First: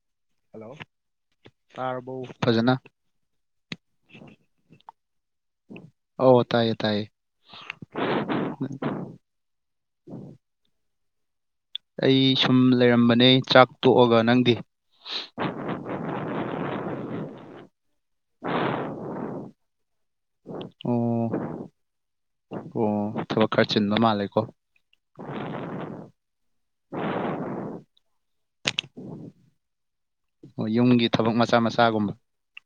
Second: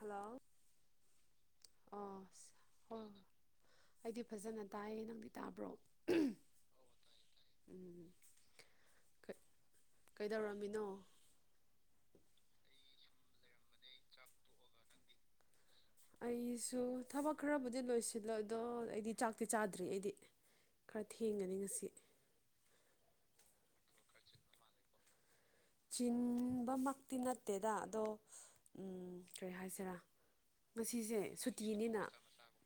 Hello hello ꯇꯥꯔꯕ‌ꯣ ꯑꯣ ꯐꯖꯅ ꯑꯣ ꯑꯩꯗꯤ ꯐꯖꯅ ꯇꯥꯏꯌꯦ ꯅꯪꯗꯤ ꯇꯥꯕ꯭ꯔꯣ ꯑꯣ ꯇꯥꯏꯌꯦ ꯇꯥꯏꯌꯦ ꯎꯝ ꯀ ꯀꯩꯗꯧꯔꯝꯃꯤꯅꯣ ꯑꯩ ꯁꯨꯝ ꯂꯩꯔꯝꯕꯅꯦ ꯆꯥꯛ ꯇꯣꯛꯑꯒ ꯅꯪꯗꯤ ꯑꯩꯁꯨ ꯊꯕꯛ ꯈꯔꯕꯨꯗꯤ ꯂꯣꯏꯁꯤꯜꯂꯦ ꯑꯗꯣ ꯑꯩꯗꯤ ꯆꯥꯛꯇꯤ ꯆꯥꯗ꯭ꯔꯤ ꯑꯩꯗꯤ ꯈꯔ ꯑꯣ ꯊꯦꯡꯒꯅꯤ ꯉꯁꯤ ꯑꯣ ꯊꯕꯛ ꯈꯔ ꯆꯤꯟꯕ ꯃꯥꯜꯂꯦꯀꯣ ꯆꯤꯟꯕꯃꯛꯇꯤ ꯅꯠꯇꯦꯗ ꯑꯗꯣ ꯎꯝ ꯀꯔꯤ ꯍꯥꯏꯁꯤꯔꯥ ꯑꯣ ꯌꯨꯝꯒꯤ ꯉꯁꯤꯁꯦ ꯊꯕꯛ ꯃꯆꯥ ꯁꯨꯇꯤꯅꯤꯅ [unintelligible] ꯃꯆꯥꯒꯨꯝꯕ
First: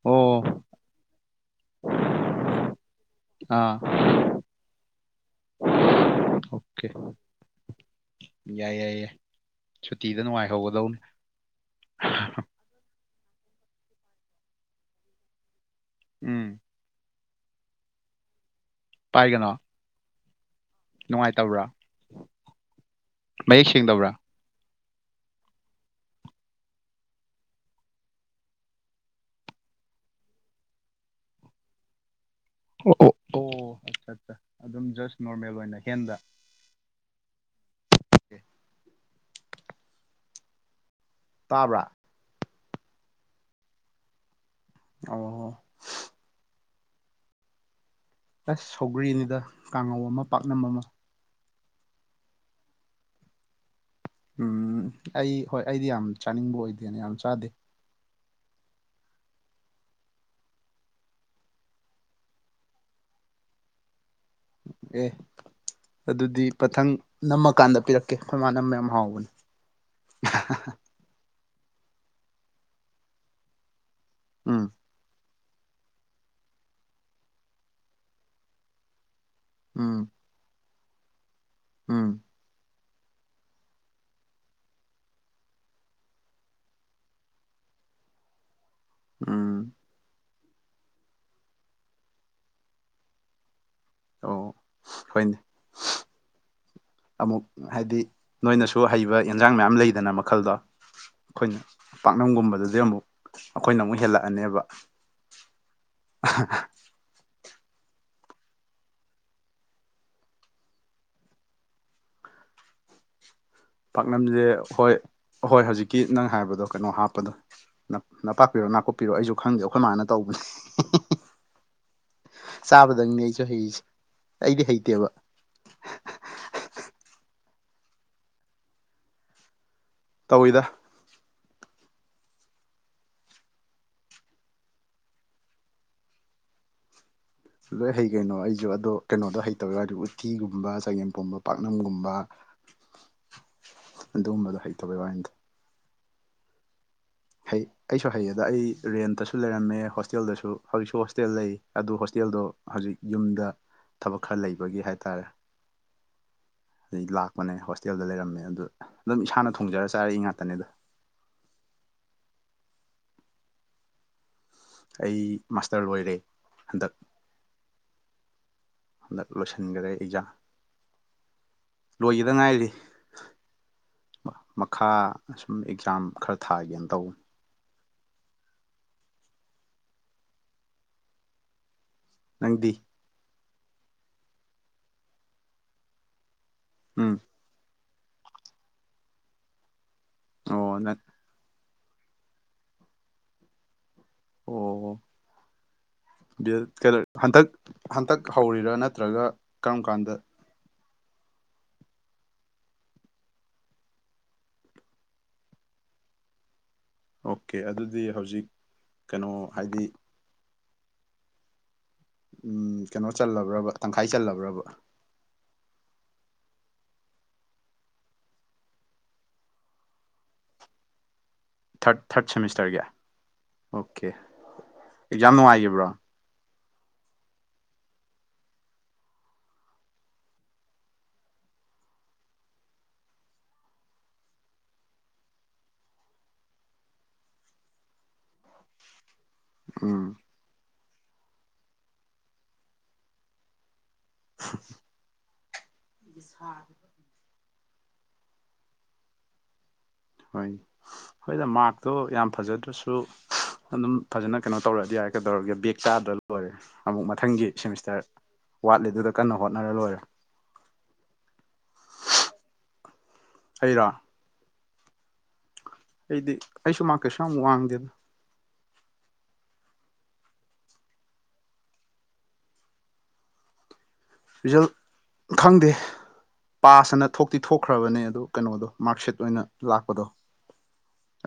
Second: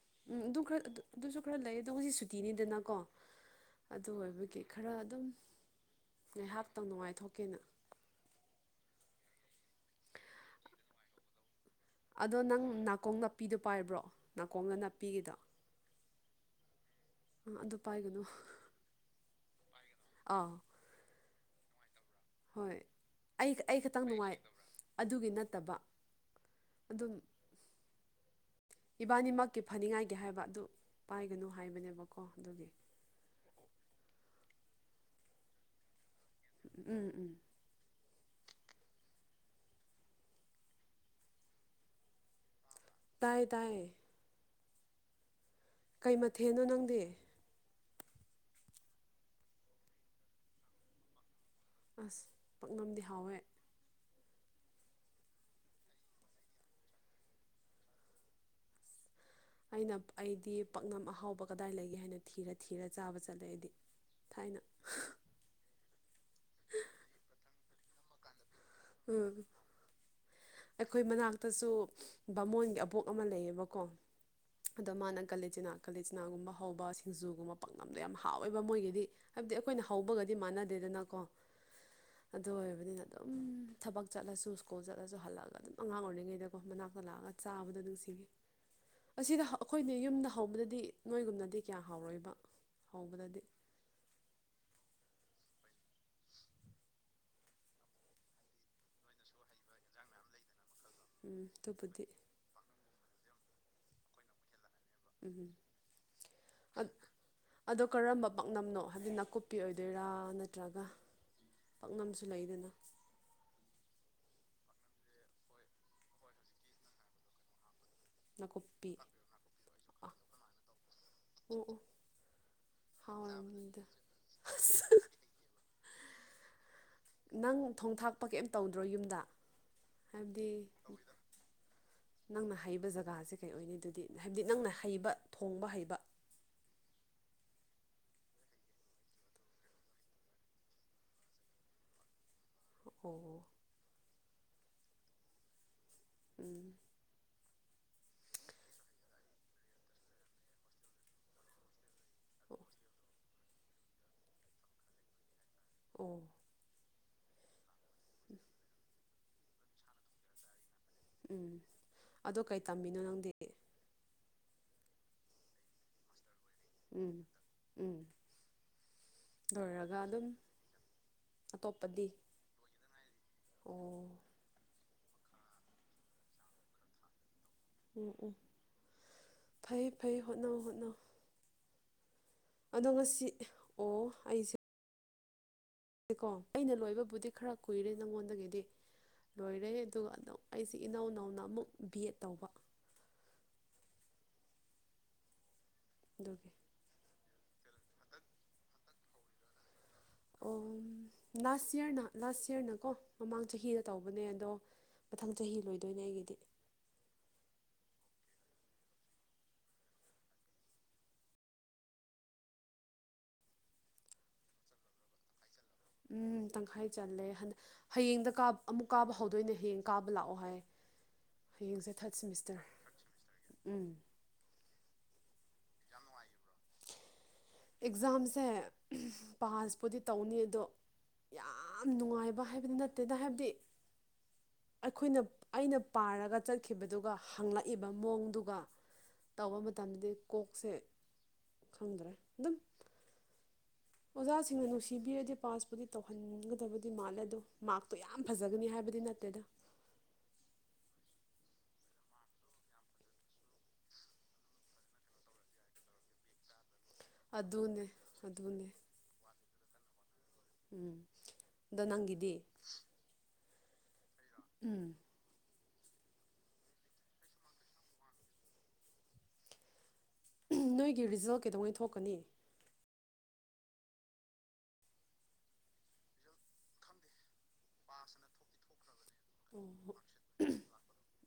ꯑꯣ ꯎꯝ ꯑꯗꯨ ꯈꯔ ꯑꯗꯨ ꯑꯗꯨꯁꯨ ꯈꯔ ꯂꯩ ꯑꯗꯣ ꯉꯁꯤ ꯁꯨꯇꯤꯅꯤꯗꯅꯀꯣ ꯑꯥ ꯑꯗꯨ ꯑꯣꯏꯕꯒꯤ ꯈꯔ ꯑꯗꯨꯝ ꯉꯥꯏꯍꯥꯛꯇꯪ ꯑꯣꯀꯦ ꯅꯨꯡꯉꯥꯏꯊꯣꯛꯀꯦꯅꯥ ꯌꯥꯏ ꯌꯥꯏ ꯌꯥꯏ ꯁꯨꯇꯤꯗ ꯅꯨꯡꯉꯥꯏꯍꯧꯒꯗꯧꯅꯤ ꯑꯗꯣ ꯅꯪ ꯅꯥꯀꯣꯡ ꯅꯥꯄꯤꯗꯣ ꯄꯥꯏꯕ꯭ꯔꯣ ꯅꯥꯀꯣꯡꯗ ꯅꯞꯄꯤꯒꯤꯗꯣ ꯎꯝ ꯑꯥ ꯑꯗꯨ ꯄꯥꯏꯒꯅꯨ ꯄꯥꯏꯒꯅꯣ ꯑꯧ ꯅꯨꯡꯉꯥꯏꯇꯕ꯭ꯔꯥ ꯍꯣꯏ ꯑꯩ ꯃꯌꯦꯛ ꯑꯩ ꯈꯇꯪ ꯁꯦꯡꯗꯕ꯭ꯔꯥ ꯅꯨꯡꯉꯥꯏ [unintelligible] ꯑꯗꯨꯒꯤ ꯅꯠꯇꯕ ꯑꯗꯨꯝ ꯏꯕꯥꯅꯤꯃꯛꯀꯤ ꯐꯅꯤꯉꯥꯏꯒꯤ ꯍꯥꯏꯕ ꯑꯗꯨ ꯄꯥꯏꯒꯅꯨ ꯍꯥꯏꯕꯅꯦꯕꯀꯣ ꯑꯗꯨꯒꯤ ꯑꯣ ꯑꯣ ꯑꯣ ꯑꯠꯆꯥ ꯆꯥ ꯑꯗꯨꯝ ꯖꯁ ꯅꯣꯔꯃꯦꯜ ꯑꯣꯏꯅ ꯍꯦꯟꯗ ꯎ ꯎꯝ ꯎꯝ ꯇꯥꯕ꯭ꯔꯥ ꯇꯥꯏ ꯇꯥꯏꯌꯦ ꯑꯣ ꯍꯣ ꯀꯩ ꯃꯊꯦꯟꯅꯣ ꯅꯪꯗꯤ ꯑꯁ ꯁꯧꯒ꯭ꯔꯤꯅꯤꯗ ꯀꯥꯡꯉꯧ ꯑꯃ ꯄꯥꯛꯅꯝ ꯑꯃꯥ ꯑꯥꯁ ꯄꯥꯛꯅꯝꯗꯤ ꯍꯥꯎꯋꯦ ꯎꯝ ꯑꯩ ꯍꯣꯏ ꯑꯩꯗꯤ ꯌꯥꯝ ꯆꯥꯅꯤꯡꯕ ꯑꯣꯏꯗꯦꯅ ꯌꯥꯝ ꯆꯥꯗꯦ ꯑꯩꯅ ꯑꯩꯗꯤ ꯄꯥꯛꯅꯝ ꯑꯍꯥꯎꯕ ꯀꯗꯥꯏ ꯂꯩꯒꯦ ꯍꯥꯏꯅ ꯊꯤꯔ ꯊꯤꯔ ꯆꯥꯕ ꯆꯠꯂꯦ ꯑꯩꯗꯤ ꯊꯥꯏꯅ ꯑꯦ ꯑꯗꯨꯗꯤ ꯃꯊꯪ ꯅꯝꯃꯀꯥꯟꯗ ꯄꯤꯔꯛ ꯀꯦ ꯑꯩꯈꯣꯏꯃꯥꯟꯅꯕ ꯌꯥꯝ ꯍꯥꯎꯕꯅꯦ ꯎꯝ ꯑꯩꯈꯣꯏ ꯃꯅꯥꯛꯇꯁꯨ ꯕꯥꯃꯣꯟꯒꯤ ꯑꯕꯣꯛ ꯑꯃ ꯂꯩꯌꯦꯕꯀꯣ ꯎꯝ ꯑꯗꯣ ꯃꯥꯅ ꯀꯂꯆꯤꯅꯥ ꯀꯥꯂꯆꯤꯅꯥꯒꯨꯝꯕ ꯍꯧꯕ ꯁꯤꯡꯖꯨꯒꯨꯝꯕ ꯄꯥꯛꯅꯝꯗꯣ ꯌꯥꯝ ꯍꯥꯎꯋꯦꯕ ꯃꯣꯏꯒꯤꯗꯤ ꯍꯥꯏꯕꯗꯤ ꯑꯩꯈꯣꯏꯅ ꯎꯝ ꯍꯧꯕꯒꯗꯤ ꯃꯥꯟꯅꯗꯦꯗꯅꯀꯣ ꯎꯝ ꯑꯗꯨ ꯑꯣꯏ ꯍꯥꯏꯕꯅꯤꯅ ꯑꯗꯨꯝ ꯊꯕꯛ ꯆꯠꯂꯁꯨ ꯁ꯭ꯀꯨꯜ ꯆꯠꯂꯁꯨ ꯍꯜꯂꯛꯑꯒ ꯑꯗꯨꯝ ꯑꯉꯥꯡ ꯑꯣꯏꯔꯤꯉꯩꯗꯀꯣ ꯃꯅꯥꯛꯇ ꯂꯥꯛꯑꯒ ꯆꯥꯕꯗ ꯑꯗꯨꯝ ꯁꯤꯡꯉꯦ ꯑꯁꯤꯗ ꯎꯝ ꯑꯩꯈꯣꯏꯅꯦ ꯌꯨꯝꯗ ꯍꯧꯕꯗꯗꯤ ꯅꯣꯏꯒꯨꯝꯅꯗꯤ ꯀꯌꯥ ꯍꯥꯎꯔꯣꯏꯕ ꯍꯧꯕꯗꯗꯤ ꯑꯣ ꯍꯣꯏꯅꯦ [inaudible] ꯑꯃꯨꯛ ꯍꯥꯏꯗꯤ ꯅꯣꯏꯅꯁꯨ ꯍꯩꯕ ꯌꯦꯟꯁꯥꯡ ꯃꯌꯥꯝ ꯂꯩꯗꯅ ꯃꯈꯜꯗꯣ ꯎꯝ ꯑꯩꯈꯣꯏꯅ ꯑꯗꯨꯕꯨꯗꯤ ꯄꯥꯛꯅꯝꯒꯨꯝꯕꯗꯗꯤ ꯑꯃꯨꯛ ꯑꯩꯈꯣꯏꯅ ꯑꯃꯨꯛ ꯍꯦꯜꯂꯛꯑꯅꯦꯕ ꯎꯝ ꯎꯝ ꯑꯗꯨ ꯑꯗꯣ ꯀꯔꯝꯕ ꯄꯥꯛꯅꯝꯅꯣ ꯍꯥꯏꯕꯗꯤ ꯅꯥꯀꯨꯞꯄꯤ ꯑꯣꯏꯗꯣꯏꯔꯥ ꯅꯠꯇ꯭ꯔꯒ ꯄꯥꯛꯅꯝꯁꯨ ꯂꯩꯗꯅ ꯄꯥꯛꯅꯝꯁꯦ ꯍꯣꯏ ꯍꯣꯏ ꯍꯧꯖꯤꯛꯀꯤ ꯅꯪ ꯍꯥꯏꯕꯗꯣ ꯀꯩꯅꯣ ꯍꯥꯞꯄꯗꯣ ꯅꯪ ꯅꯅꯥꯄꯥꯛꯄꯤꯔꯣ ꯅꯥꯀꯨꯞꯄꯤ ꯑ ꯅꯥꯀꯨꯞꯄꯤꯔꯣ ꯑꯩꯁꯨ ꯈꯪꯗꯦ ꯑꯩꯈꯣꯏ ꯃꯥꯅ ꯇꯧꯕꯅꯦ ꯎ ꯎ ꯍꯥꯎ ꯆꯥꯕꯗꯪꯅꯤ ꯑꯩꯁꯨ ꯍꯩꯔꯤꯁꯦ ꯌꯥꯝꯗ ꯑꯩꯗꯤ ꯍꯩꯇꯦꯕ ꯅꯪ ꯊꯣꯡ ꯊꯥꯛꯄ ꯀꯩꯝ ꯇꯧꯗ꯭ꯔꯣ ꯌꯨꯝꯗ ꯇꯧꯋꯤꯗ ꯍꯥꯏꯕꯗꯤ ꯅꯪꯅ ꯍꯩꯕ ꯖꯒꯥꯁꯦ ꯀꯩ ꯑꯣꯏꯅꯤ ꯑꯗꯨꯗꯤ ꯍꯥꯏꯕꯗꯤ ꯅꯪꯅ ꯍꯩꯕ ꯊꯣꯡꯕ ꯍꯩꯕ ꯂꯣꯏ ꯍꯩ ꯀꯩꯅꯣ ꯑꯩꯁꯨ ꯑꯗꯣ ꯀꯩꯅꯣꯗꯣ ꯍꯩꯇꯕꯩꯋꯥꯅꯤ ꯎꯠꯇꯤꯒꯨꯝꯕ ꯆꯒꯦꯝꯄꯣꯝꯕ ꯄꯥꯛꯅꯝꯒꯨꯝꯕ ꯐꯈꯣ ꯑꯗꯨꯒꯨꯝꯕꯗꯣ ꯍꯩꯇꯕꯒꯤ ꯋꯥꯅꯤꯗ ꯎꯝ ꯍꯩ ꯑꯩꯁꯨ ꯍꯩꯌꯦꯗ ꯑꯩ ꯔꯦꯟꯇꯁꯨ ꯂꯩꯔꯝꯃꯦ ꯍꯣꯁꯇꯦꯜꯗꯁꯨ ꯍꯧꯖꯤꯛꯁꯨ ꯍꯣꯁꯇꯦꯜ ꯂꯩ ꯑꯗꯨ ꯍꯣꯁ ꯍꯣꯇꯦꯜꯗꯣ ꯑꯣ ꯍꯧꯖꯤꯛ ꯌꯨꯝꯗ ꯊꯕꯛ ꯈꯔ ꯂꯩꯕꯒꯤ ꯍꯥꯏꯇꯥꯔꯦ ꯑꯣ ꯑꯗꯩ ꯂꯥꯛꯄꯅꯦ ꯍꯣꯁꯇꯦꯜꯗ ꯂꯩꯔꯝꯃꯦ ꯑꯗꯨꯗ ꯑꯗꯨꯝ ꯏꯁꯥꯅ ꯊꯣꯡꯖꯔ ꯆꯥꯔꯛꯏ ꯉꯥꯛꯇꯅꯦꯗ ꯎꯝ ꯑꯗꯣ ꯀꯩ ꯇꯝꯃꯤꯅꯣ ꯅꯪꯗꯤ ꯑꯩ ꯃꯥꯁꯇꯔ ꯂꯣꯏꯔꯦ ꯍꯟꯗꯛ ꯎꯝ ꯎꯝ ꯍꯟꯗꯛ ꯂꯣꯏꯁꯤꯟꯈ꯭ꯔꯦ ꯂꯣꯏꯔꯒ ꯑꯗꯨꯝ ꯑꯦꯛꯖꯥꯝ ꯑꯇꯣꯞꯄꯗꯤ ꯂꯣꯏꯒꯗ ꯉꯥꯏꯔꯤ ꯑꯣ ꯃꯈꯥ ꯁꯨꯝ ꯑꯦꯛꯖꯥꯝ ꯈꯔ ꯊꯥꯒꯦꯅ ꯇꯧꯋ ꯎꯝ ꯎꯝ ꯐꯩ ꯐꯩ ꯍꯣꯠꯅꯧ ꯍꯣꯠꯅꯧ ꯅꯪ ꯣ ꯉꯁꯤ ꯑꯣ ꯑꯩꯁꯦ ꯁꯤꯀꯣ ꯑꯩꯅ ꯎꯝ ꯂꯣꯏꯕꯕꯨꯗꯤ ꯈꯔ ꯀꯨꯏꯔꯦ ꯅꯪꯉꯣꯟꯗꯒꯤꯗꯤ ꯂꯣꯏꯔꯦ ꯑꯗꯨꯒ ꯑꯗꯨꯝ ꯑꯣ ꯑꯩꯁꯤ ꯅꯪ ꯏꯅꯧ ꯅꯧꯅ ꯑꯃꯨꯛ ꯕꯤ ꯑꯦꯗ ꯇꯧꯕ ꯑꯣ ꯑꯗꯨꯒꯤ ꯀꯗ ꯍꯟꯗꯛ ꯍꯟꯇꯛ ꯍꯧꯔꯤꯔꯥ ꯅꯠꯇ꯭ꯔꯒ ꯀꯔꯝ ꯀꯥꯟꯗ ꯑꯣ ꯂꯥꯁ ꯌꯔꯅ ꯂꯥꯁ ꯌꯔꯅꯀꯣ ꯃꯃꯥꯡ ꯆꯍꯤꯗ ꯇꯧꯕꯅꯦ ꯑꯗꯣ ꯃꯊꯪ ꯆꯍꯤ ꯂꯣꯏꯗꯣꯏꯅꯦ ꯑꯩꯒꯤꯗꯤ ꯑꯣꯀꯦ ꯑꯗꯨꯗꯤ ꯍꯧꯖꯤꯛ ꯀꯩꯅꯣ ꯍꯥꯏꯗꯤ ꯎꯝ ꯀꯩꯅꯣ ꯆꯜꯂꯕ꯭ꯔꯕ ꯇꯪꯈꯥꯏ ꯆꯜꯂꯕ꯭ꯔꯕ ꯎꯝ ꯇꯪꯈꯥꯏ ꯆꯜꯂꯦ ꯍꯟ ꯍꯌꯦꯡꯗ ꯀꯥ ꯑꯃꯨꯛ ꯀꯥꯕ ꯍꯧꯗꯣꯏꯅꯦ ꯍꯌꯦꯡ ꯀꯥꯕ ꯂꯥꯛꯑꯣ ꯍꯥꯏꯌꯦ ꯊꯔꯠ ꯊꯥꯔꯠ ꯁꯦꯃꯤꯁꯇꯔꯒꯤ ꯎꯝ ꯑꯣꯀꯦ ꯑꯦꯛꯖꯥꯝ ꯅꯨꯡꯉꯥꯏꯈꯤꯕ꯭ꯔꯣ ꯑꯦꯛꯖꯥꯝꯁꯦ ꯄꯥꯁꯄꯨꯗꯤ ꯇꯧꯅꯤ ꯑꯗꯣ ꯌꯥꯝ ꯅꯨꯡꯉꯥꯏꯕ ꯍꯥꯏꯕꯗꯤ ꯅꯠꯇꯦꯅ ꯍꯥꯏꯕꯗꯤ ꯑꯩꯈꯣꯏꯅ ꯑꯩꯅ ꯄꯥꯔꯒ ꯆꯠꯈꯤꯕꯗꯨꯒ ꯍꯪꯂꯛꯏꯕ ꯃꯑꯣꯡꯗꯨꯒ ꯇꯧꯕ ꯎꯝ ꯃꯇꯝꯗꯗꯤ ꯀꯣꯛꯁꯦ ꯈꯪꯗ꯭ꯔꯦ ꯑꯗꯨꯝ ꯑꯣꯖꯥꯁꯤꯡꯅ ꯅꯨꯡꯁꯤꯕꯤꯔꯗꯤ ꯄꯥꯁꯄꯨꯗꯤ ꯇꯧꯍꯟꯒꯗꯕ ꯗꯤ ꯃꯥꯜꯂꯦ ꯑꯗꯣ ꯃꯥꯛꯇꯣ ꯌꯥꯝ ꯐꯖꯒꯅꯤ ꯍꯥꯏꯕꯗꯤ ꯅꯠꯇꯦꯗ ꯍꯣꯏ ꯍꯣꯏꯗ ꯃꯥꯛꯇꯣ ꯌꯥꯝ ꯐꯖꯗ꯭ꯔꯁꯨ ꯑꯗꯨꯝ ꯐꯖꯅ ꯀꯩꯅꯣ ꯇꯧꯔꯛꯑꯗꯤ ꯌꯥꯏ ꯀꯩꯗꯧꯔꯒꯦ ꯕꯦꯛ ꯆꯥꯗ꯭ꯔ ꯂꯣꯏꯔꯦ ꯑꯃꯨꯛ ꯃꯊꯪꯒꯤ ꯑꯗꯨꯅꯦ ꯁꯦꯃꯤꯁꯇꯔ ꯑꯗꯨꯅꯦ ꯋꯥꯠꯂꯤꯗꯨꯗ ꯀꯟꯅ ꯍꯣꯠꯅꯔ ꯂꯣꯏꯔꯦ ꯎꯝ ꯑꯗꯣ ꯅꯪꯒꯤꯗꯤ ꯑꯩꯔꯣ ꯎꯝ ꯑꯩꯗꯤ ꯑꯩꯁꯨ ꯃꯥꯛ ꯀꯩꯁꯨ ꯌꯥꯝ ꯋꯥꯡꯗꯦꯗ ꯅꯣꯏꯒꯤ ꯔꯤꯖꯜ ꯀꯩꯗꯧꯉꯩ ꯊꯣꯛꯀꯅꯤ ꯔꯤꯖꯜ ꯈꯪꯗꯦ ꯄꯥꯁ ꯑꯅ ꯊꯣꯛꯇꯤ ꯊꯣꯛꯈ꯭ꯔꯕꯅꯦ ꯑꯗꯨ ꯀꯩꯅꯣꯗꯣ ꯃꯥꯔꯛ ꯁꯤꯠ ꯑꯣꯏꯅ ꯑꯣ ꯂꯥꯛꯄꯗꯣ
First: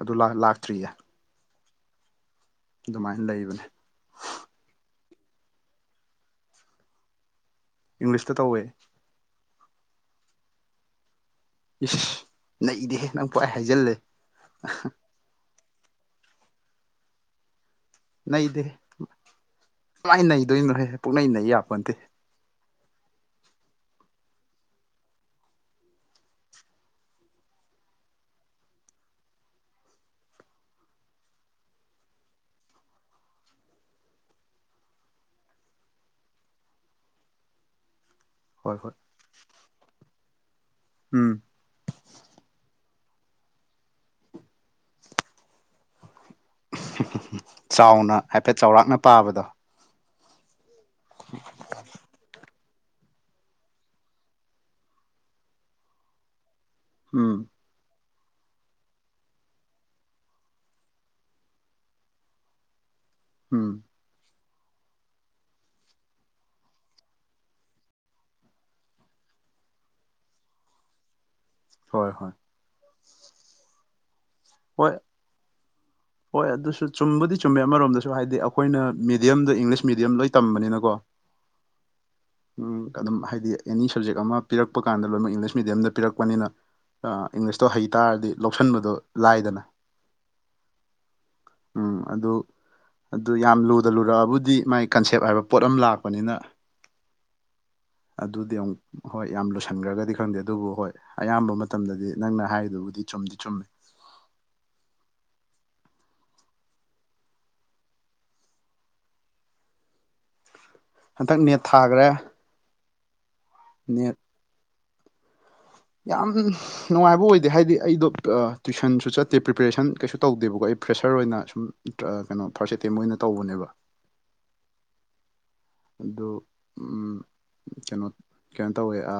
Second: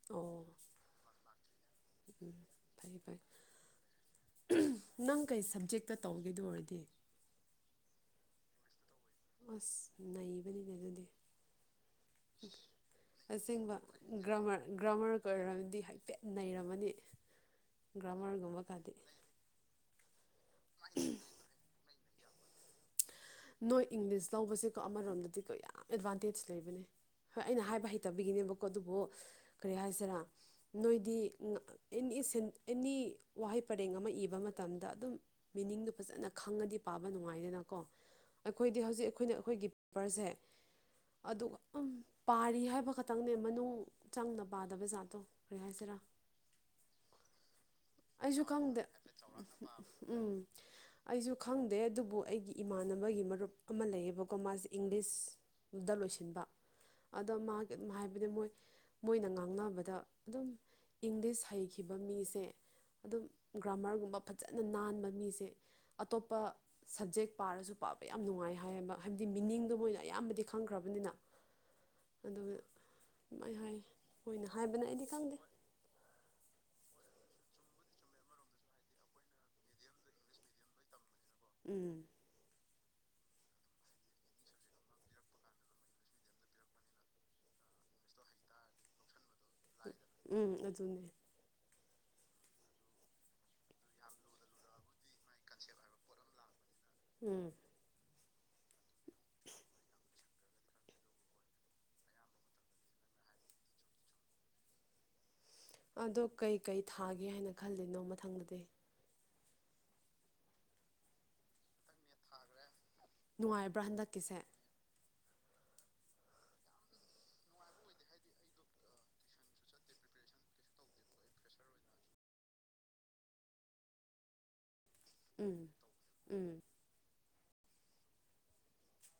ꯑꯗꯨ ꯑꯣ ꯂꯥꯛꯇ꯭ꯔꯤꯌꯦ ꯎꯝ ꯐꯩ ꯐꯩ ꯑꯗꯨꯃꯥꯏꯅ ꯂꯩꯕꯅꯦ ꯅꯪ ꯀꯩ ꯁꯞꯖꯦꯛꯇ ꯇꯧꯒꯦ ꯑꯗꯨ ꯑꯣꯏꯔꯗꯤ ꯏꯪꯂꯤꯁꯇ ꯇꯧꯋꯦ ꯥꯑꯁ ꯅꯩꯕꯅꯤꯅꯦ ꯑꯗꯨꯗꯤ ꯏꯁ ꯅꯩꯗꯦꯍꯦ ꯅꯪ ꯄꯨꯡꯍꯥꯏ ꯑꯁꯦꯡꯕ ꯍꯥꯏꯖꯤꯜꯂꯦ ꯒ꯭ꯔꯥꯃꯔ ꯒ꯭ꯔꯥꯃꯔ ꯀꯣꯏꯔꯝꯗꯤ ꯍꯥꯏꯐꯦꯠ ꯅꯩꯔꯝꯃꯅꯤ ꯒ꯭ꯔꯃ꯭ꯔꯒꯨꯝꯕ ꯅꯩꯗꯦꯍꯦ ꯀꯗꯤ ꯀꯃꯥꯏꯅ ꯅꯩꯗꯣꯏꯅꯣꯍꯦ ꯄꯨꯛꯅꯩ ꯅꯩ ꯌꯥꯄꯣꯟꯇꯦ ꯅꯣꯏ ꯏꯪꯂꯤꯁ ꯂꯧꯕꯁꯦꯀꯣ ꯑꯃꯔꯣꯝꯗꯗꯤꯀꯣ ꯌꯥꯝ ꯑꯦꯗꯚꯥꯟꯇꯦꯖ ꯂꯩꯕꯅꯦ ꯍꯣꯏ ꯑꯩꯅ ꯍꯥꯏꯕ ꯍꯩꯇꯕꯤꯒꯤꯅꯦꯕꯀꯣ ꯑꯗꯨꯕꯨ ꯀꯔꯤ ꯍꯥꯏꯁꯤꯔꯥ ꯅꯣꯏꯗꯤ ꯑꯦꯅꯤ‌ꯁꯦꯟ ꯑꯦꯅꯤ ꯋꯥꯍꯩ ꯄꯔꯦꯡ ꯑꯃ ꯏꯕ ꯃꯇꯝꯗ ꯑꯗꯨꯝ ꯃꯤꯅꯤꯡꯗꯣ ꯐꯖꯅ ꯈꯪꯉꯗꯤ ꯄꯥꯕ ꯅꯨꯡꯉꯥꯏꯗꯅꯀꯣ ꯍꯣꯏ ꯑꯩꯈꯣꯏꯗꯤ ꯍꯣꯏ ꯍꯧꯖꯤꯛ ꯑꯩꯈꯣꯏꯅ ꯑꯩꯈꯣꯏꯒꯤ ꯄꯦꯄꯔꯁꯦ ꯎꯝ ꯑꯗꯨ ꯄꯥꯔꯤ ꯍꯥꯏꯕ ꯈꯛꯇꯪꯅꯦ ꯃꯅꯨꯡ ꯆꯪꯅ ꯄꯥꯗꯕ ꯖꯥꯠꯇꯣ ꯀꯩ ꯍꯥꯢꯁꯤꯔ ꯍꯥꯏꯁꯤꯔꯥ ꯆꯥꯎꯅ ꯑꯩꯁꯨ ꯍꯥꯏꯐꯦꯠ ꯈꯪꯗꯦ ꯆꯥꯎꯔꯥꯛꯅ ꯄꯥꯕꯗꯣ ꯎꯝ ꯑꯩꯁꯨ ꯈꯪꯗꯦ ꯑꯗꯨꯕꯨ ꯑꯩꯒꯤ ꯏꯃꯥꯟꯅꯕꯒꯤ ꯃꯔꯨꯞ ꯑꯃ ꯂꯩꯌꯦꯕꯀꯣ ꯃꯥꯁꯦ ꯏꯪꯂꯤꯁ ꯗ ꯂꯣꯏꯁꯤꯟꯕ ꯑꯗꯣ ꯎꯝ ꯃꯥ [inaudible] ꯍꯥꯏꯕꯗꯤ ꯃꯣꯏ ꯃꯣꯏꯅ ꯉꯥꯡꯅꯕꯗ ꯑꯗꯨꯝ ꯏꯪꯂꯤꯁ ꯍꯩꯈꯤꯕ ꯃꯤꯁꯦ ꯑꯗꯨꯝ ꯎꯝ ꯒ꯭ꯔꯥꯃꯔꯒꯨꯝꯕ ꯐꯖ ꯐꯖꯅ ꯅꯥꯟꯕ ꯃꯤꯁꯦ ꯑꯇꯣꯞꯄ ꯁꯕꯖꯦꯛ ꯄꯥꯔꯁꯨ ꯄꯥꯕ ꯌꯥꯝ ꯅꯨꯡꯉꯥꯏ ꯍꯥꯏꯌꯦꯕ ꯍꯥꯏꯕꯗꯤ ꯃꯤꯅꯤꯡꯗꯣ ꯃꯣꯏꯅ ꯑꯌꯥꯝꯕꯗꯤ ꯈꯪꯈ꯭ꯔꯕꯅꯤꯅ ꯍꯣꯏ ꯍꯣꯏ ꯑꯗꯨꯒ ꯑꯗꯨꯃꯥꯏ ꯍꯥꯏ ꯃꯣꯏꯅ ꯍꯥꯏꯕꯅꯦ ꯍꯣꯏ ꯑꯩꯗꯤ ꯈꯪꯗꯦ ꯍꯣꯏ ꯑꯗꯨꯁꯨ ꯆꯨꯝꯕꯨꯗꯤ ꯆꯨꯝꯃꯦ ꯑꯃꯔꯣꯝꯗꯁꯨ ꯍꯥꯏꯗꯤ ꯑꯩꯈꯣꯏꯅ ꯃꯤꯦꯗꯤꯌꯝꯗꯣ ꯏꯪꯂꯤꯁ ꯃꯦꯗꯤꯌꯝ ꯂꯣꯏ ꯇꯝꯕꯅꯤꯅꯀꯣ ꯎꯝ ꯑꯗꯨꯝ ꯍꯥꯏꯗꯤ ꯑꯦꯅꯤ ꯁꯞꯖꯦꯛ ꯑꯃ ꯄꯤꯔꯛꯄ ꯀꯥꯟꯗ ꯂꯣꯏꯅꯃꯛ ꯏꯪꯂꯤꯁ ꯃꯦꯗꯤꯌꯝꯗ ꯄꯤꯔꯛꯄꯅꯤꯅ ꯏꯪꯂꯤꯁꯇꯣ ꯍꯩꯇꯥꯥꯔꯗꯤ ꯂꯧꯁꯤꯟꯕꯗꯣ ꯂꯥꯏꯗꯅ ꯎꯝ ꯑꯗꯨꯅꯦ ꯎꯝ ꯑꯗꯨ ꯑꯗꯨ ꯌꯥꯝ ꯂꯨꯗ ꯂꯨꯔꯛꯑꯕꯨꯗꯤ ꯃꯥꯏ ꯀꯟꯁꯦꯞ ꯍꯥꯏꯕ ꯄꯣꯠ ꯑꯃ ꯂꯥꯛꯄꯅꯤꯅ ꯎꯝ ꯑꯗꯨꯗꯤ ꯑꯃꯨꯛ ꯍꯣꯏ ꯌꯥꯝ ꯂꯣꯏꯁꯤꯟꯈ꯭ꯔꯒꯗꯤ ꯈꯪꯗꯦ ꯑꯗꯨꯕꯨ ꯍꯣꯏ ꯑꯌꯥꯝꯕ ꯃꯇꯝꯗꯗꯤ ꯅꯪꯅ ꯍꯥꯏꯗꯨꯕꯨꯗꯤ ꯆꯨꯝꯗꯤ ꯆꯨꯝꯃꯦ ꯑꯗꯣ ꯀꯩꯀꯩ ꯊꯥꯒꯦ ꯍꯥꯏꯅ ꯈꯜꯂꯤꯅꯣ ꯃꯊꯪꯗꯗꯤ ꯍꯟꯗꯛ ꯅꯦꯠ ꯊꯥꯈ꯭ꯔꯦ꯫ ꯅꯨꯡꯉꯥꯏꯕ꯭ꯔꯥ ꯅꯦꯠ ꯍꯟꯗꯛꯀꯤꯁꯦ꯫ ꯌꯥꯝ ꯅꯨꯡꯉꯥꯏꯕ ꯑꯣꯏꯗꯦ ꯍꯥꯏꯗꯤ ꯑꯩꯗꯣ ꯇ꯭ꯋꯨꯏꯁꯟꯁꯨ ꯆꯠꯇꯦ ꯄ꯭ꯔꯤꯄꯦꯔꯦꯁꯟ ꯀꯩꯁꯨ ꯇꯧꯗꯦꯕꯀꯣ ꯑꯩ ꯄ꯭ꯔꯦꯁꯔ ꯑꯣꯏꯅ ꯁꯨꯝ ꯀꯩꯅꯣ ꯐꯥꯔꯁ ꯑꯦꯇꯦꯝ ꯑꯣꯏꯅ ꯇꯧꯕꯅꯦꯕ ꯎꯝ ꯑꯗꯨ ꯎꯝ ꯀꯩꯅꯣ ꯀꯩꯅꯣ ꯇꯧꯋꯦ ꯑ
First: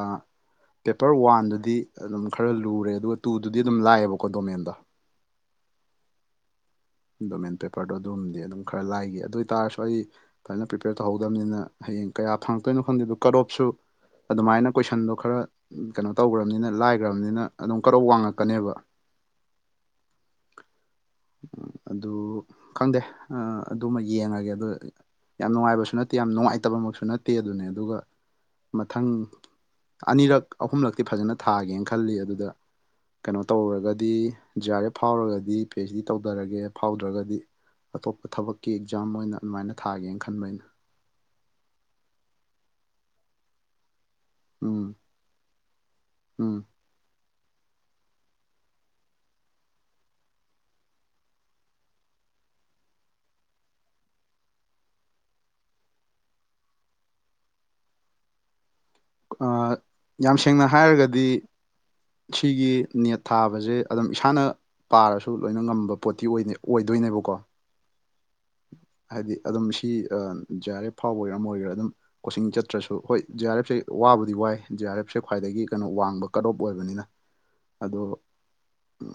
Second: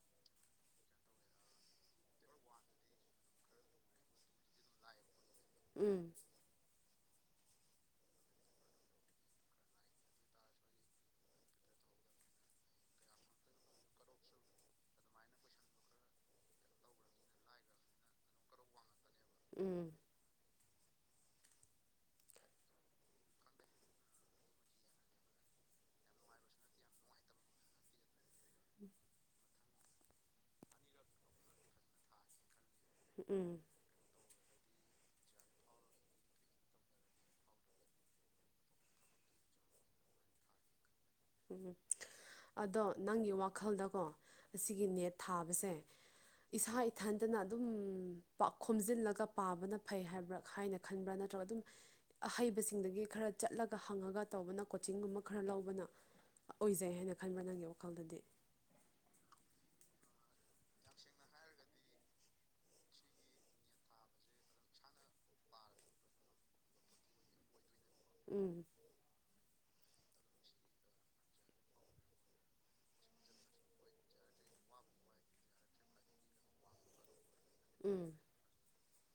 ꯄꯦꯄꯔ ꯋꯥꯟꯗꯨꯗꯤ ꯑꯗꯨꯝ ꯈꯔ ꯂꯨꯔꯦ ꯑꯗꯨꯒ ꯇꯨꯗꯨꯗꯤ ꯑꯗꯨꯝ ꯂꯥꯏꯌꯦꯕꯀꯣ ꯗꯣꯃꯦꯟꯗꯣ [inaudible] ꯎꯝ ꯗꯣꯃꯦꯟ ꯄꯦꯄꯔꯗꯣ ꯑꯗꯨꯝꯗꯤ ꯑꯗꯨꯝ ꯈꯔ ꯂꯥꯏꯈꯤ ꯑꯗꯨ ꯑꯣꯏꯇꯥꯔꯁꯨ ꯑꯩ ꯐꯖꯅ ꯄ꯭ꯔꯤꯄꯦꯌꯔ ꯇꯧꯍꯧ ꯇꯕꯅꯤꯅ ꯍꯌꯦꯡ ꯀꯌꯥ ꯐꯪꯉꯛꯇꯣꯏꯅꯣ ꯈꯪꯗꯦꯗꯣ ꯀꯠ ꯑꯣꯞꯁꯨ ꯑꯗꯨꯃꯥꯏꯅ ꯀꯣꯏꯁꯟꯗꯣ ꯈꯔ ꯀꯩꯅꯣ ꯇꯧꯈ꯭ꯔꯕꯅꯤꯅ ꯂꯥꯏꯈ꯭ꯔꯕꯅꯤꯅ ꯑꯗꯨꯝ ꯀꯠ ꯋꯥꯡꯉꯛꯀꯅꯦꯕ꯫ ꯎꯝ ꯑꯗꯨ ꯈꯪꯗꯦ ꯑꯗꯨꯃ ꯌꯦꯡꯉꯒꯦ ꯑꯗꯣ ꯌꯥꯝ ꯅꯨꯡꯉꯥꯏꯕꯁꯨ ꯅꯠꯇꯦ꯫ ꯌꯥꯝ ꯅꯨꯡꯉꯥꯏꯇꯕꯃꯛꯁꯨ ꯅꯠꯇꯦ ꯑꯗꯨꯅꯦ ꯑꯗꯨꯒ ꯃꯊꯪ ꯑꯅꯤꯔꯛ ꯑꯍꯨꯝꯂꯛꯇꯤ ꯐꯖꯅ ꯊꯥꯒꯦꯅ ꯈꯜꯂꯤ ꯑꯗꯨꯗ ꯀꯩꯅꯣ ꯎꯝ ꯇꯧꯔꯒꯗꯤ J R F ꯐꯥꯎꯔꯒꯗꯤ ꯄꯤꯍꯩꯁꯗꯤ ꯇꯧꯊꯔꯒꯦ ꯐꯥꯎꯗ꯭ꯔꯒꯗꯤ ꯑꯇꯣꯞꯄ ꯊꯕꯛꯀꯤ ꯑꯦꯛꯖꯥꯝ ꯑꯣꯏꯅ ꯑꯗꯨꯃꯥꯏꯅ ꯊꯥꯒꯦꯅ ꯈꯟꯕ ꯑꯩꯅ ꯎꯝ ꯑꯗꯣ ꯅꯪꯒꯤ ꯋꯥꯈꯜꯗꯀꯣ ꯎꯝ ꯑꯁꯤꯒꯤ ꯅꯦꯠ ꯊꯥꯕꯁꯦ ꯎꯝ ꯏꯁꯥ ꯏꯊꯟ ꯐꯠꯖꯅ ꯑꯗꯨꯝ ꯈꯣꯝꯖꯤꯜꯂꯒ ꯄꯥꯕꯅ ꯐꯩ ꯍꯥꯏꯕ꯭ꯔꯥ ꯍꯥꯏꯅ ꯈꯟꯕ꯭ꯔꯥ ꯅꯠꯇ꯭ꯔꯒ ꯑꯗꯨꯝ ꯑꯍꯩꯕꯁꯤꯡꯗꯒꯤ ꯈꯔ ꯆꯠꯂꯒ ꯍꯪꯉꯒ ꯇꯧꯕꯅ ꯀꯣꯆꯤꯡꯒꯨꯝꯕ ꯈꯔ ꯂꯧꯕꯅ ꯑꯣꯏꯖꯩ ꯍꯥꯏꯅ ꯈꯟꯕ꯭ꯔꯥ ꯅꯪꯒꯤ ꯋꯥꯈꯜꯗꯗꯤ ꯑ ꯌꯥꯝ ꯁꯦꯡꯅ ꯍꯥꯏꯔꯒꯗꯤ ꯁꯤꯒꯤ ꯅꯦꯠ ꯊꯥꯕꯁꯦ ꯑꯗꯨꯝ ꯏꯁꯥꯅ ꯄꯥꯔꯁꯨ ꯂꯣꯏꯅ ꯉꯝꯕ ꯄꯣꯠ ꯇꯤ ꯑꯣꯏꯗꯣꯏꯅꯦꯕꯀꯣ꯫ ꯎꯝ ꯍꯥꯏꯗꯤ ꯑꯗꯨꯝ ꯁꯤ J R F ꯐꯥꯎꯕ ꯑꯣꯏꯒꯦꯔꯥ ꯑꯃ ꯑꯣꯏꯒꯦꯔꯥ ꯑꯗꯨꯝ ꯀꯣꯆꯤꯡ ꯆꯠꯇ꯭ꯔꯁꯨ ꯍꯣꯏ ꯖꯦ ꯑꯥꯔ ꯑꯦꯐ ꯁꯦ ꯋꯥꯕꯨꯗꯤ ꯋꯥꯏ ꯖꯦ ꯑꯥꯔ ꯑꯦꯐ ꯁꯦ ꯈ꯭ꯋꯥꯏꯗꯒꯤ ꯀꯩꯅꯣ ꯋꯥꯡꯕ ꯀꯠ ꯑꯣꯞ ꯑꯣꯏꯕꯅꯤꯅ [inaudible] ꯑꯗꯣ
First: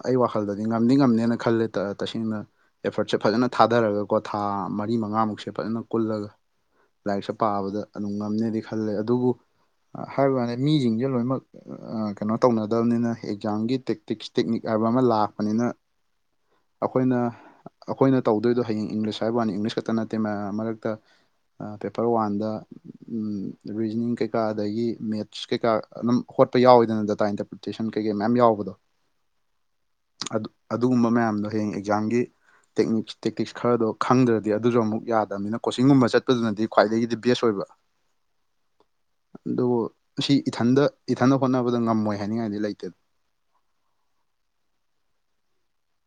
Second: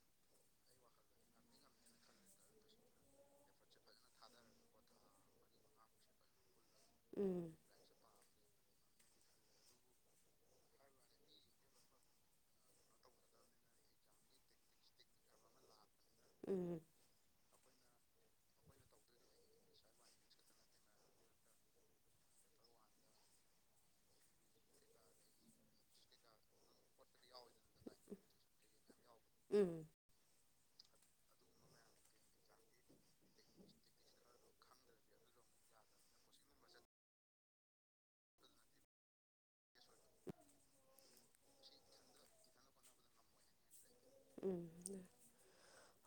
ꯑꯩ ꯋꯥꯈꯜꯗꯗꯤ ꯉꯝꯗꯤ ꯉꯝꯅꯦꯅ ꯈꯜꯂꯦ ꯇꯁꯦꯡꯅ ꯑꯦꯐꯔꯠꯁꯦ ꯐꯖꯅ ꯊꯥꯗꯔꯒ꯫ ꯀ꯭ꯋꯥ ꯊꯥ ꯃꯔꯤ ꯃꯉꯥꯃꯨꯛꯁꯦ ꯐꯖꯅ ꯀꯨꯜꯂꯒ ꯂꯥꯏꯔꯤꯛꯁꯦ ꯎꯝ ꯄꯥꯕꯗ ꯑꯗꯨꯝ ꯉꯝꯅꯦꯗꯤ ꯈꯜꯂꯦ ꯑꯗꯨꯕꯨ ꯍꯥꯏꯕ ꯋꯥꯅꯤ ꯃꯤꯁꯤꯡꯁꯦ ꯂꯣꯏꯅꯃꯛ ꯀꯩꯅꯣ ꯇꯧꯅꯗꯕꯅꯤꯅ ꯑꯦꯛꯖꯥꯝꯒꯤ ꯇꯦꯛꯇꯤꯛꯁ- ꯇꯦꯛꯅꯤꯛ ꯍꯥꯏꯕ ꯑꯃ ꯂꯥꯛꯄꯅꯤꯅ ꯎꯝ ꯑꯩꯈꯣꯏꯅ ꯑꯩꯈꯣꯏꯅ ꯇꯧꯗꯣꯏꯗꯣ ꯍꯌꯦꯡ ꯏꯪꯂꯤꯁ ꯍꯥꯏꯕ ꯋꯥꯅꯤ ꯏꯪꯂꯤꯁ ꯈꯛꯇ ꯅꯠꯇꯦ ꯃꯌꯥꯝ ꯃꯔꯛꯇ ꯑ ꯄꯦꯄꯔ ꯋꯥꯟꯗ ꯎꯝ ꯔꯤꯖꯅꯤꯡ ꯀꯩꯀꯥ ꯑꯗꯒꯤ ꯃꯦꯠꯁ ꯀꯩꯀꯥ ꯑꯗꯨꯝ ꯍꯣꯠꯄ ꯌꯥꯎꯋꯦꯗꯅ ꯗꯦꯇꯥ ꯏꯟꯇꯔꯄ꯭ꯔꯤꯇꯦꯁꯟ ꯀꯩꯀꯩ ꯃꯌꯥꯝ ꯌꯥꯎꯕꯗꯣ ꯎꯝ ꯑꯗꯨꯒꯨꯝꯕ ꯃꯌꯥꯝꯗꯣ ꯍꯌꯦꯡ ꯑꯦꯛꯖꯥꯝꯒꯤ ꯇꯦꯛꯅꯤꯛꯁ ꯇꯦꯛꯇꯤꯛꯁ ꯈꯔꯗꯣ ꯈꯪꯗ꯭ꯔꯗꯤ ꯑꯗꯨꯁꯨ ꯑꯃꯨꯛ ꯌꯥꯗꯕꯅꯤꯅ ꯀꯣꯆꯤꯡꯒꯨꯝꯕ ꯆꯠꯄꯗꯨꯅꯗꯤ ꯈ꯭ꯋꯥꯏꯗꯒꯤꯗꯤ ꯕꯦꯁ ꯑꯣꯏꯕ [inaudible] ꯑꯗꯨꯕꯨ ꯁꯤ ꯏꯊꯟꯗ ꯏꯊꯟꯗ ꯍꯣꯠꯅꯕꯗ ꯉꯝꯃꯣꯏ ꯍꯥꯏꯅꯤꯡꯉꯥꯏꯗꯤ ꯂꯩꯇꯦꯗ ꯎꯝ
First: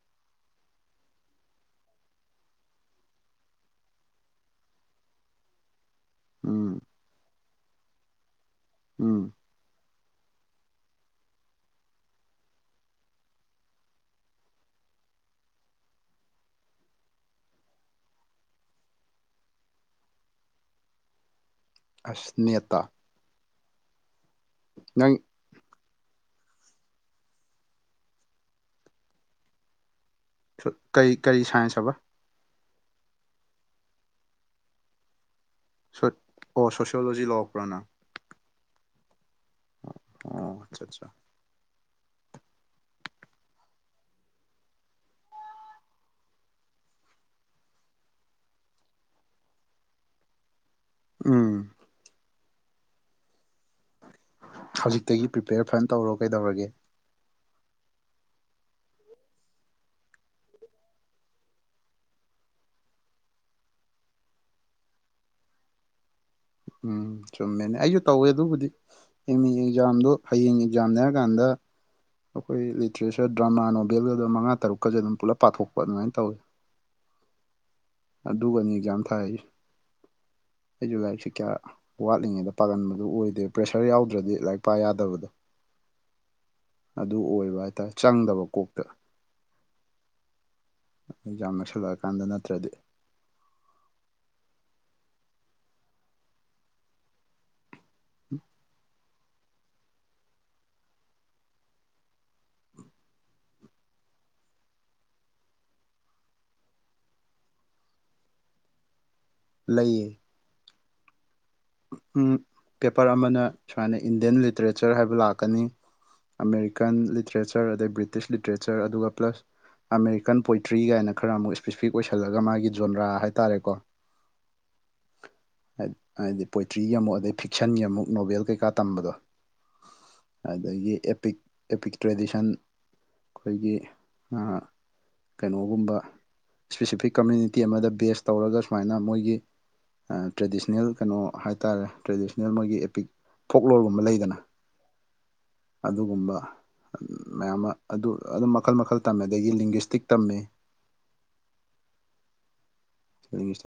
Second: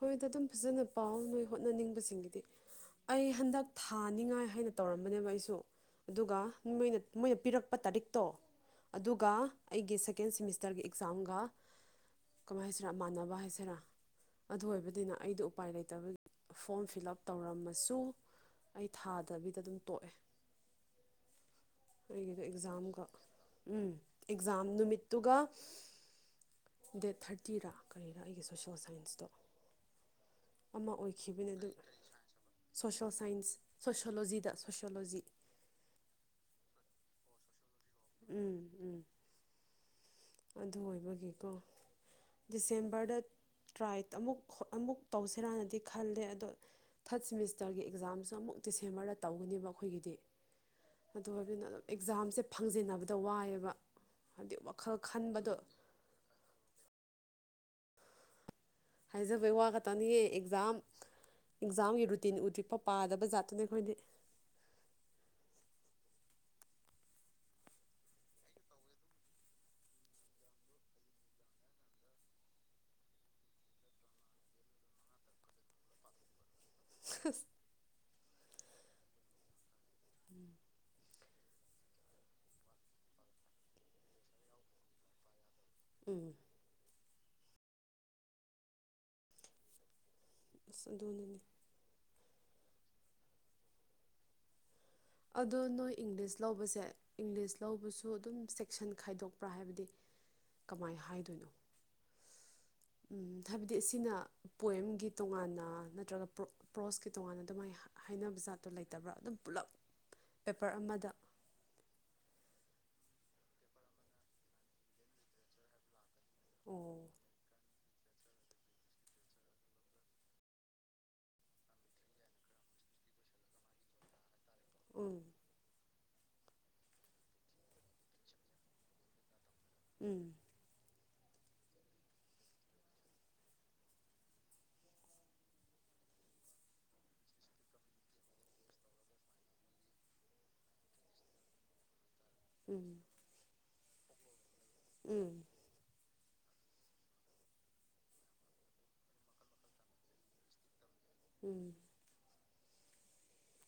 ꯍꯣꯏꯗ ꯑꯗꯨꯝ ꯐꯖꯅ ꯄꯥꯎ ꯅꯣꯏ ꯍꯣꯠꯅꯅꯤꯡꯕꯁꯤꯡꯒꯤꯗꯤ ꯑꯩ ꯍꯟꯗꯛ ꯊꯥꯅꯤꯡꯉꯥꯏ ꯍꯥꯏꯅ ꯇꯧꯔꯝꯕꯅꯦꯕ ꯑꯩꯁꯨ ꯑꯗꯨꯒ ꯎꯝ ꯃꯣꯏꯅ ꯄꯤꯔꯛꯄ ꯇꯥꯔꯤꯛꯇꯣ ꯑꯗꯨꯒ ꯎꯝ ꯑꯩꯒꯤ ꯁꯦꯀꯦꯟ ꯁꯦꯃꯤꯁꯇꯔꯒꯤ ꯑꯦꯛꯖꯥꯝꯒ ꯀꯃꯥꯏ ꯍꯥꯏꯁꯤꯔꯥ ꯃꯥꯟꯅꯕ ꯍꯥꯏꯁꯤꯔꯥ ꯑꯗꯨ ꯑꯣꯏꯕꯗꯨꯅ ꯑꯩꯗꯣ ꯎꯄꯥꯏ ꯂꯩꯇꯕ ꯐꯣꯝ ꯐꯤꯜ ꯎꯞ ꯇꯧꯔꯝꯃꯁꯨ ꯑꯩ ꯊꯥꯗꯕꯤꯗ ꯑꯗꯨꯝ ꯇꯣꯛꯑꯦ꯫ ꯑꯁ ꯑꯩꯒꯤꯗꯣ ꯅꯦꯠꯇ ꯑꯦꯛꯖꯥꯝꯒ ꯎꯝ ꯑꯦꯛꯖꯥꯝ ꯅꯪ ꯅꯨꯃꯤꯠꯇꯨꯒ ꯗꯦꯠ ꯊꯥꯔꯇꯤꯔꯥ ꯀꯔꯤꯔ ꯑꯩꯒꯤ ꯁꯣꯁꯦꯜ ꯁꯥꯏꯟꯁꯇꯣ ꯑꯃ ꯀꯔꯤ ꯀꯔꯤ ꯑꯣꯏꯈꯤꯕꯅꯤ ꯑꯗꯨ ꯁꯥꯏꯟꯁ ꯍꯥꯏꯕ ꯁꯣꯁꯣ ꯁꯥꯏꯟꯁ ꯁꯣꯁꯤꯌꯣꯂꯣꯖꯤꯗ ꯁꯣꯁꯤꯌꯣꯂꯣꯖꯤ ꯑꯣ ꯁꯣꯁꯤꯌꯣꯂꯣꯖꯤ ꯂꯧꯔꯛꯄ꯭ꯔ ꯅꯪ ꯎꯝ ꯎꯝ ꯑꯣ ꯑꯗꯨ ꯑꯠꯆꯥ ꯑꯠꯆꯥ ꯑꯣꯏꯕꯒꯤꯀꯣ ꯗꯤꯁꯦꯝꯕꯔꯗ ꯇ꯭ꯔꯥꯏ ꯑꯃꯨꯛ ꯑꯃꯨꯛ ꯇꯧꯁꯤꯔꯅꯗꯤ ꯈꯜꯂꯦ ꯑꯗꯣ ꯊꯔꯠ ꯁꯦꯃꯤꯁꯇꯔꯒꯤ ꯑꯦꯛꯖꯥꯝꯁꯨ ꯑꯃꯨꯛ ꯗꯤꯁꯦꯝꯕꯔꯗ ꯇꯧꯒꯅꯦꯕ ꯑꯩꯈꯣꯏꯒꯤꯗꯤ ꯑꯗꯨ ꯎꯝ ꯑꯣꯏꯕꯅ ꯑꯗꯨꯝ ꯑꯦꯛꯖꯥꯝꯁꯦ ꯐꯪꯖꯤꯟꯅꯕꯗ ꯋꯥꯏꯑꯦꯕ ꯍꯥꯏꯕꯗꯤ ꯋꯥꯈꯜ ꯇꯒꯤ ꯈꯟꯕꯗꯣ ꯄ꯭ꯔꯤꯄꯦꯌꯔ ꯐꯅ ꯇꯧꯔꯣ ꯀꯩꯗꯧꯔꯒꯦ ꯍꯥꯏꯖꯕꯩ ꯋꯥ ꯈꯇꯅꯤꯌꯦ ꯑꯦꯛꯖꯥꯝ ꯑꯦꯛꯖꯥꯝꯒꯤ ꯔꯨꯇꯤꯟ ꯎꯗ꯭ꯔꯤꯛꯄ ꯄꯥꯗꯕ ꯖꯥꯠꯇꯨꯅꯦ ꯑꯩꯈꯣꯏꯗꯤ ꯎꯝ ꯆꯨꯝꯃꯦꯅꯦ ꯑꯩꯁꯨ ꯇꯧꯋꯦ ꯑꯗꯨꯕꯨꯗꯤ ꯑꯦꯝ ꯏ ꯑꯦꯛꯖꯥꯝꯗꯣ ꯍꯌꯦꯡ ꯑꯦꯛꯖꯥꯝꯅꯦꯔꯀꯥꯟꯗ ꯑꯩꯈꯣꯏ ꯂꯤꯇ꯭ꯔꯦꯆꯔ ꯗ꯭ꯔꯃꯥ ꯅꯣꯕꯦꯜꯒ ꯑꯗꯨꯝ ꯃꯉꯥ ꯇꯔꯨꯛꯀꯁꯨ ꯑꯗꯨꯝ ꯄꯨꯂꯞ ꯄꯥꯊꯣꯛꯄ ꯑꯗꯨꯃꯥꯏꯅ ꯇꯧꯋꯤ ꯑꯁ ꯑꯗꯨꯒꯅꯤ ꯑꯦꯛꯖꯥꯝ ꯊꯥꯏꯁꯤ ꯎꯝ ꯑꯩꯁꯨ ꯂꯥꯏꯔꯤꯛꯁꯦ ꯀꯌꯥ ꯋꯥꯠꯂꯤꯉꯩꯗ ꯄꯥꯒꯟꯕꯗꯨ ꯑꯣꯏꯗꯦ ꯄ꯭ꯔꯦꯁꯔ ꯌꯥꯎꯗ꯭ꯔꯗꯤ ꯂꯥꯏꯔꯤꯛ ꯄꯥ ꯌꯥꯗꯕꯗꯣ ꯎꯝ ꯑꯗꯨ ꯑꯣꯏꯕ ꯍꯥꯏꯇꯥꯔꯦ ꯆꯪꯗꯕ ꯀꯣꯛꯇ ꯑꯁ ꯑꯩ ꯑꯗꯨꯅꯅꯦ ꯌꯥꯝ ꯂꯣꯏꯁꯤꯜꯂꯛꯑꯀꯥꯟꯗ ꯅꯠꯇ꯭ꯔꯗꯤ ꯑꯗꯣ ꯅꯣꯏ ꯏꯪꯂꯤꯁ ꯂꯧꯕꯁꯦ ꯏꯪꯂꯤꯁ ꯂꯧꯕꯁꯨ ꯑꯗꯨꯝ ꯁꯦꯛꯁꯟ ꯈꯥꯏꯗꯣꯛꯄ꯭ꯔꯥ ꯍꯥꯏꯕꯗꯤ ꯀꯃꯥꯏꯅ ꯍꯥꯏꯗꯣꯏꯅꯣ ꯍꯥꯏꯕꯗꯤ ꯑꯁꯤꯅ ꯄꯣꯏꯦꯝꯒꯤ ꯇꯣꯉꯥꯟꯅ ꯅꯠꯇ꯭ꯔꯒ꯭ꯔꯣ ꯄ꯭ꯔꯣꯁꯀꯤ ꯇꯣꯉꯥꯟꯅ ꯑꯗꯨꯃꯥꯏꯅ ꯍꯥꯏꯅꯕ ꯖꯥꯠꯇꯣ ꯂꯩꯇꯕ꯭ꯔꯥ ꯑꯗꯨꯝ ꯄꯨꯂ ꯂꯩꯌꯦ ꯄꯦꯄꯔ ꯑꯃꯗ ꯄꯦꯄꯔ ꯑꯃꯅ ꯁꯨꯃꯥꯏꯅ ꯏꯟꯗꯤꯌꯟ ꯂꯤꯇꯔꯦꯆꯔ ꯍꯥꯏꯕ ꯂꯥꯛꯀꯅꯤ ꯑꯣ ꯑꯃꯦꯔꯤꯀꯟ ꯂꯤꯇ꯭ꯔꯦꯆꯔ ꯑꯗꯩ ꯕ꯭ꯔꯤꯇꯤꯁ ꯂꯤꯇ꯭ꯔꯦꯆꯔ ꯑꯗꯨꯒ ꯄ꯭ꯂꯁ ꯑꯃꯦꯔꯤꯀꯟ ꯄꯣꯏꯇ꯭ꯔꯤꯒꯥꯏꯅ ꯈꯔ ꯑꯃꯨꯛ ꯏꯁꯄꯦꯁꯤꯐꯤꯛ ꯑꯣꯏꯁꯜꯂꯒ ꯃꯥꯒꯤ ꯖꯣꯟꯗ꯭ꯔꯥ ꯍꯥꯏꯇꯥꯔꯦꯀꯣ ꯎꯝ ꯍꯥꯏꯗꯤ ꯄꯣꯏꯇ꯭ꯔꯤꯒꯤ ꯑꯃꯨꯛ ꯑꯗꯩ ꯐꯤꯛꯁꯟꯒꯤ ꯑꯃꯨꯛ ꯅꯣꯚꯦꯜ ꯀꯩꯀꯥ ꯇꯝꯕꯗꯣ ꯎꯝ ꯑꯗꯒꯤ ꯑꯦꯄꯤꯛ ꯑꯦꯄꯤꯛ ꯇ꯭ꯔꯦꯗꯤꯁꯟ ꯑꯗꯩꯗꯤ ꯑꯥ ꯀꯩꯅꯣꯒꯨꯝꯕ ꯁ꯭ꯄꯦꯁꯤꯐꯤꯛ ꯀꯝꯃ꯭ꯨꯅꯤꯇꯤ ꯑꯃꯗ ꯕꯦꯁ ꯇꯧꯔꯒ ꯁꯨꯃꯥꯏꯅ ꯃꯣꯏꯒꯤ ꯇ꯭ꯔꯦꯗꯤꯁꯅꯦꯜ ꯀꯩꯅꯣ ꯍꯥꯏꯇꯥꯔꯦ ꯇ꯭ꯔꯦꯗꯤꯁꯅꯦꯜ ꯃꯣꯏꯒꯤ ꯎꯝ ꯑꯦꯄꯤꯛ ꯐꯣꯛ ꯂꯣꯔꯒꯨꯝꯕ ꯂꯩꯗꯅ ꯎꯝ ꯑꯗꯨꯒꯨꯝꯕ ꯃꯌꯥꯝ ꯑꯃ ꯑꯗꯨ ꯑꯗꯨꯝ ꯃꯈꯜ ꯃꯈꯜ ꯇꯝꯃꯦ ꯑꯗꯒꯤ ꯂꯤꯡꯒ꯭ꯋꯤꯁꯇꯤꯛ ꯇꯝꯃꯤ ꯎꯝ ꯎꯝ [inaudible]